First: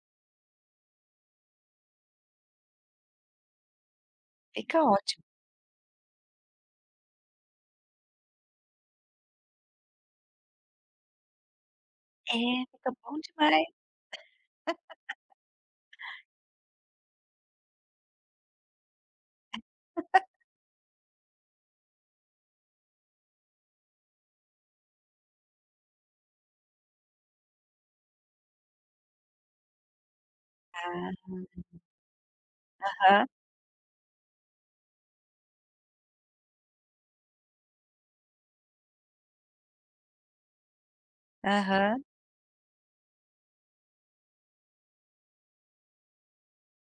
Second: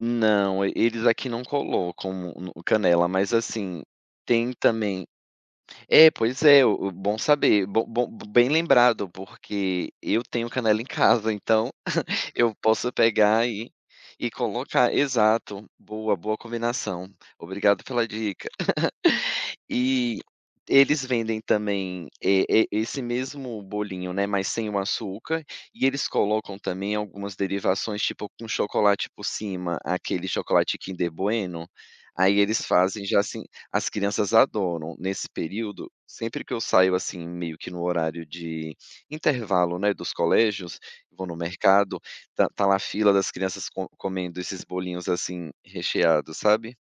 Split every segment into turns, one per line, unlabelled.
Não, e eles aqui não colocam um no canela. Mas assim, tem
Fica
também
ótimo.
É pois é, o o bom saber, bom bom bem lembrado porque eu tenho canela em casa, então,
É,
eu
fica
posso
bom
pegar
demais.
e e colocar, exato, boa boa combinação, obrigado pela dica. E eles vendem também, eh eh, esse mesmo bolinho, né, mas sem o açúcar, e eles colocam também algumas derivações, tipo, com chocolate por cima, aquele chocolate Kinder
Aham.
Bueno? Aí eles fazem já,
Aham.
assim as crianças adoram. Nesse período, sempre que eu saio, assim, meio que no horário de intervalo, né, dos colégios, vou no mercado,
Aham.
tá tá lá a fila das crianças co comendo esses bolinhos, assim, recheados, sabe?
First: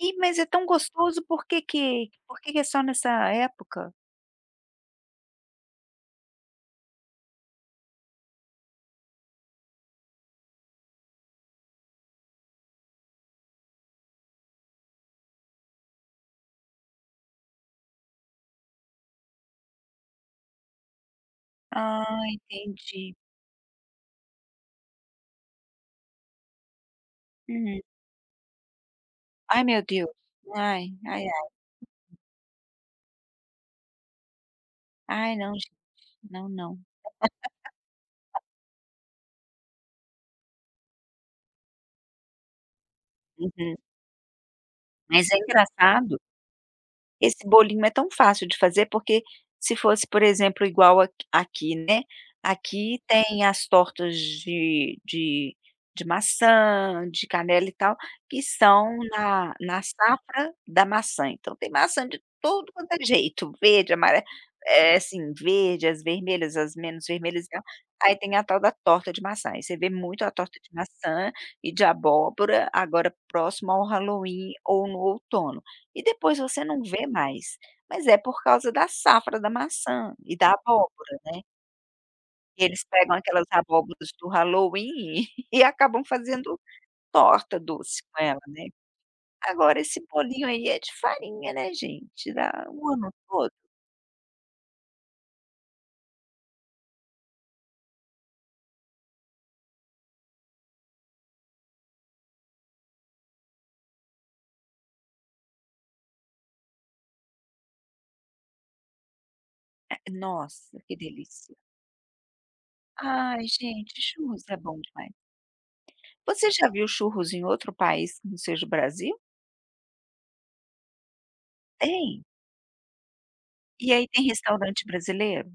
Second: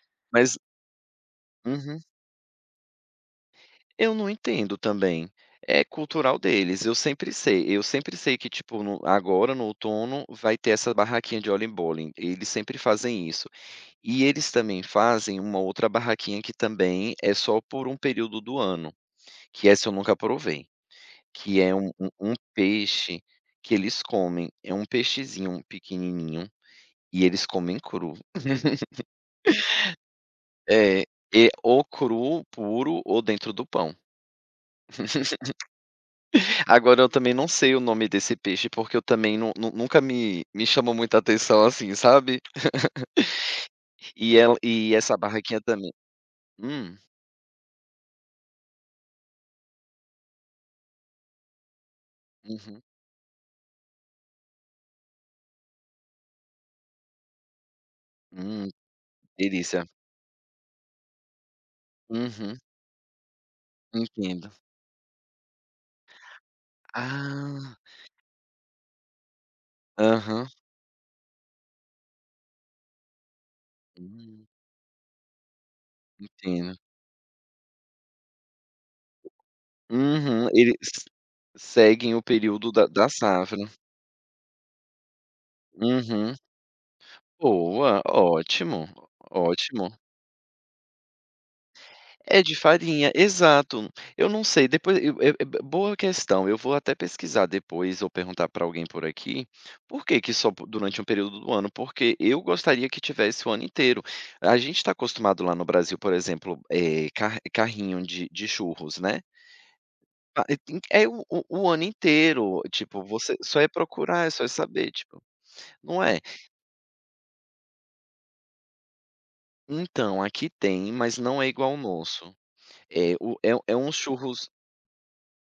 E mas é
Mas
tão gostoso por que
Uhum.
que por que que é só nessa época?
Eu não entendo também. É cultural deles, eu sempre sei eu sempre sei que tipo no agora no outono vai ter essa barraquinha de Oliebollen, eles sempre fazem isso. E eles também fazem uma outra barraquinha que também é só por um período do ano, que essa eu nunca provei, que é um um
Ah
um
entendi.
peixe que eles comem. É um peixezinho pequenininho, e eles comem
Hum.
cru.
Ai meu Deus, ai,
É,
ai
é
ai.
ou cru, puro ou dentro do pão.
Ai, não gente. Não, não.
Agora, eu também não sei o nome desse peixe porque eu também não não nunca me me chamou muita atenção assim, sabe?
Uhum.
E ela e essa
Mas é
barraquinha também
engraçado
Hum.
Esse bolinho é tão fácil de fazer porque, se fosse, por exemplo, igual a aqui, né?
Uhum.
Aqui tem as tortas de de de maçã, de canela e tal, que
Hum,
são na na
delícia.
safra da maçã. Então tem maçã de
Uhum.
tudo quanto é jeito, verde, amarela
Entendo.
é sim, verde, as vermelhas, as menos vermelhas e tal.
Ah.
Aí tem a tal da torta de maçã. Aí, você vê muito a
Aham.
torta de maçã e de abóbora, agora próximo ao
Hum.
Halloween ou no outono. E depois você
Entendo.
não vê mais. Mas é por causa da safra da maçã e
Uhum,
da
eles
abóbora, né?
seguem o período
Eles
da da
pegam aquelas
safra.
abóboras do halloween e e acabam
Uhum.
fazendo torta
Boa,
doce com ela, né?
ótimo,
Agora
ótimo.
esse bolinho aí é de farinha, né, gente?
É de
Dá o
farinha,
ano todo.
exato. Eu não sei depois eu eu é é boa questão, eu vou até pesquisar depois ou perguntar pra alguém por aqui, por que que só po durante um período do ano? Porque eu gostaria que tivesse o ano inteiro. A gente tá acostumado lá no Brasil, por exemplo, eh, ca carrinho de de churros, né?
É
Ah, i
Nossa, que
é o
delícia.
o ano inteiro, tipo, você
Ai
só é
gente,
procurar, é só
churros é bom
saber,
demais.
tipo. Não é?
Você já viu churros em outro país, que não seja o Brasil?
Então, aqui tem mas não é igual o
Tem?
nosso. É o é um é um
E aí tem
churros
restaurante brasileiro?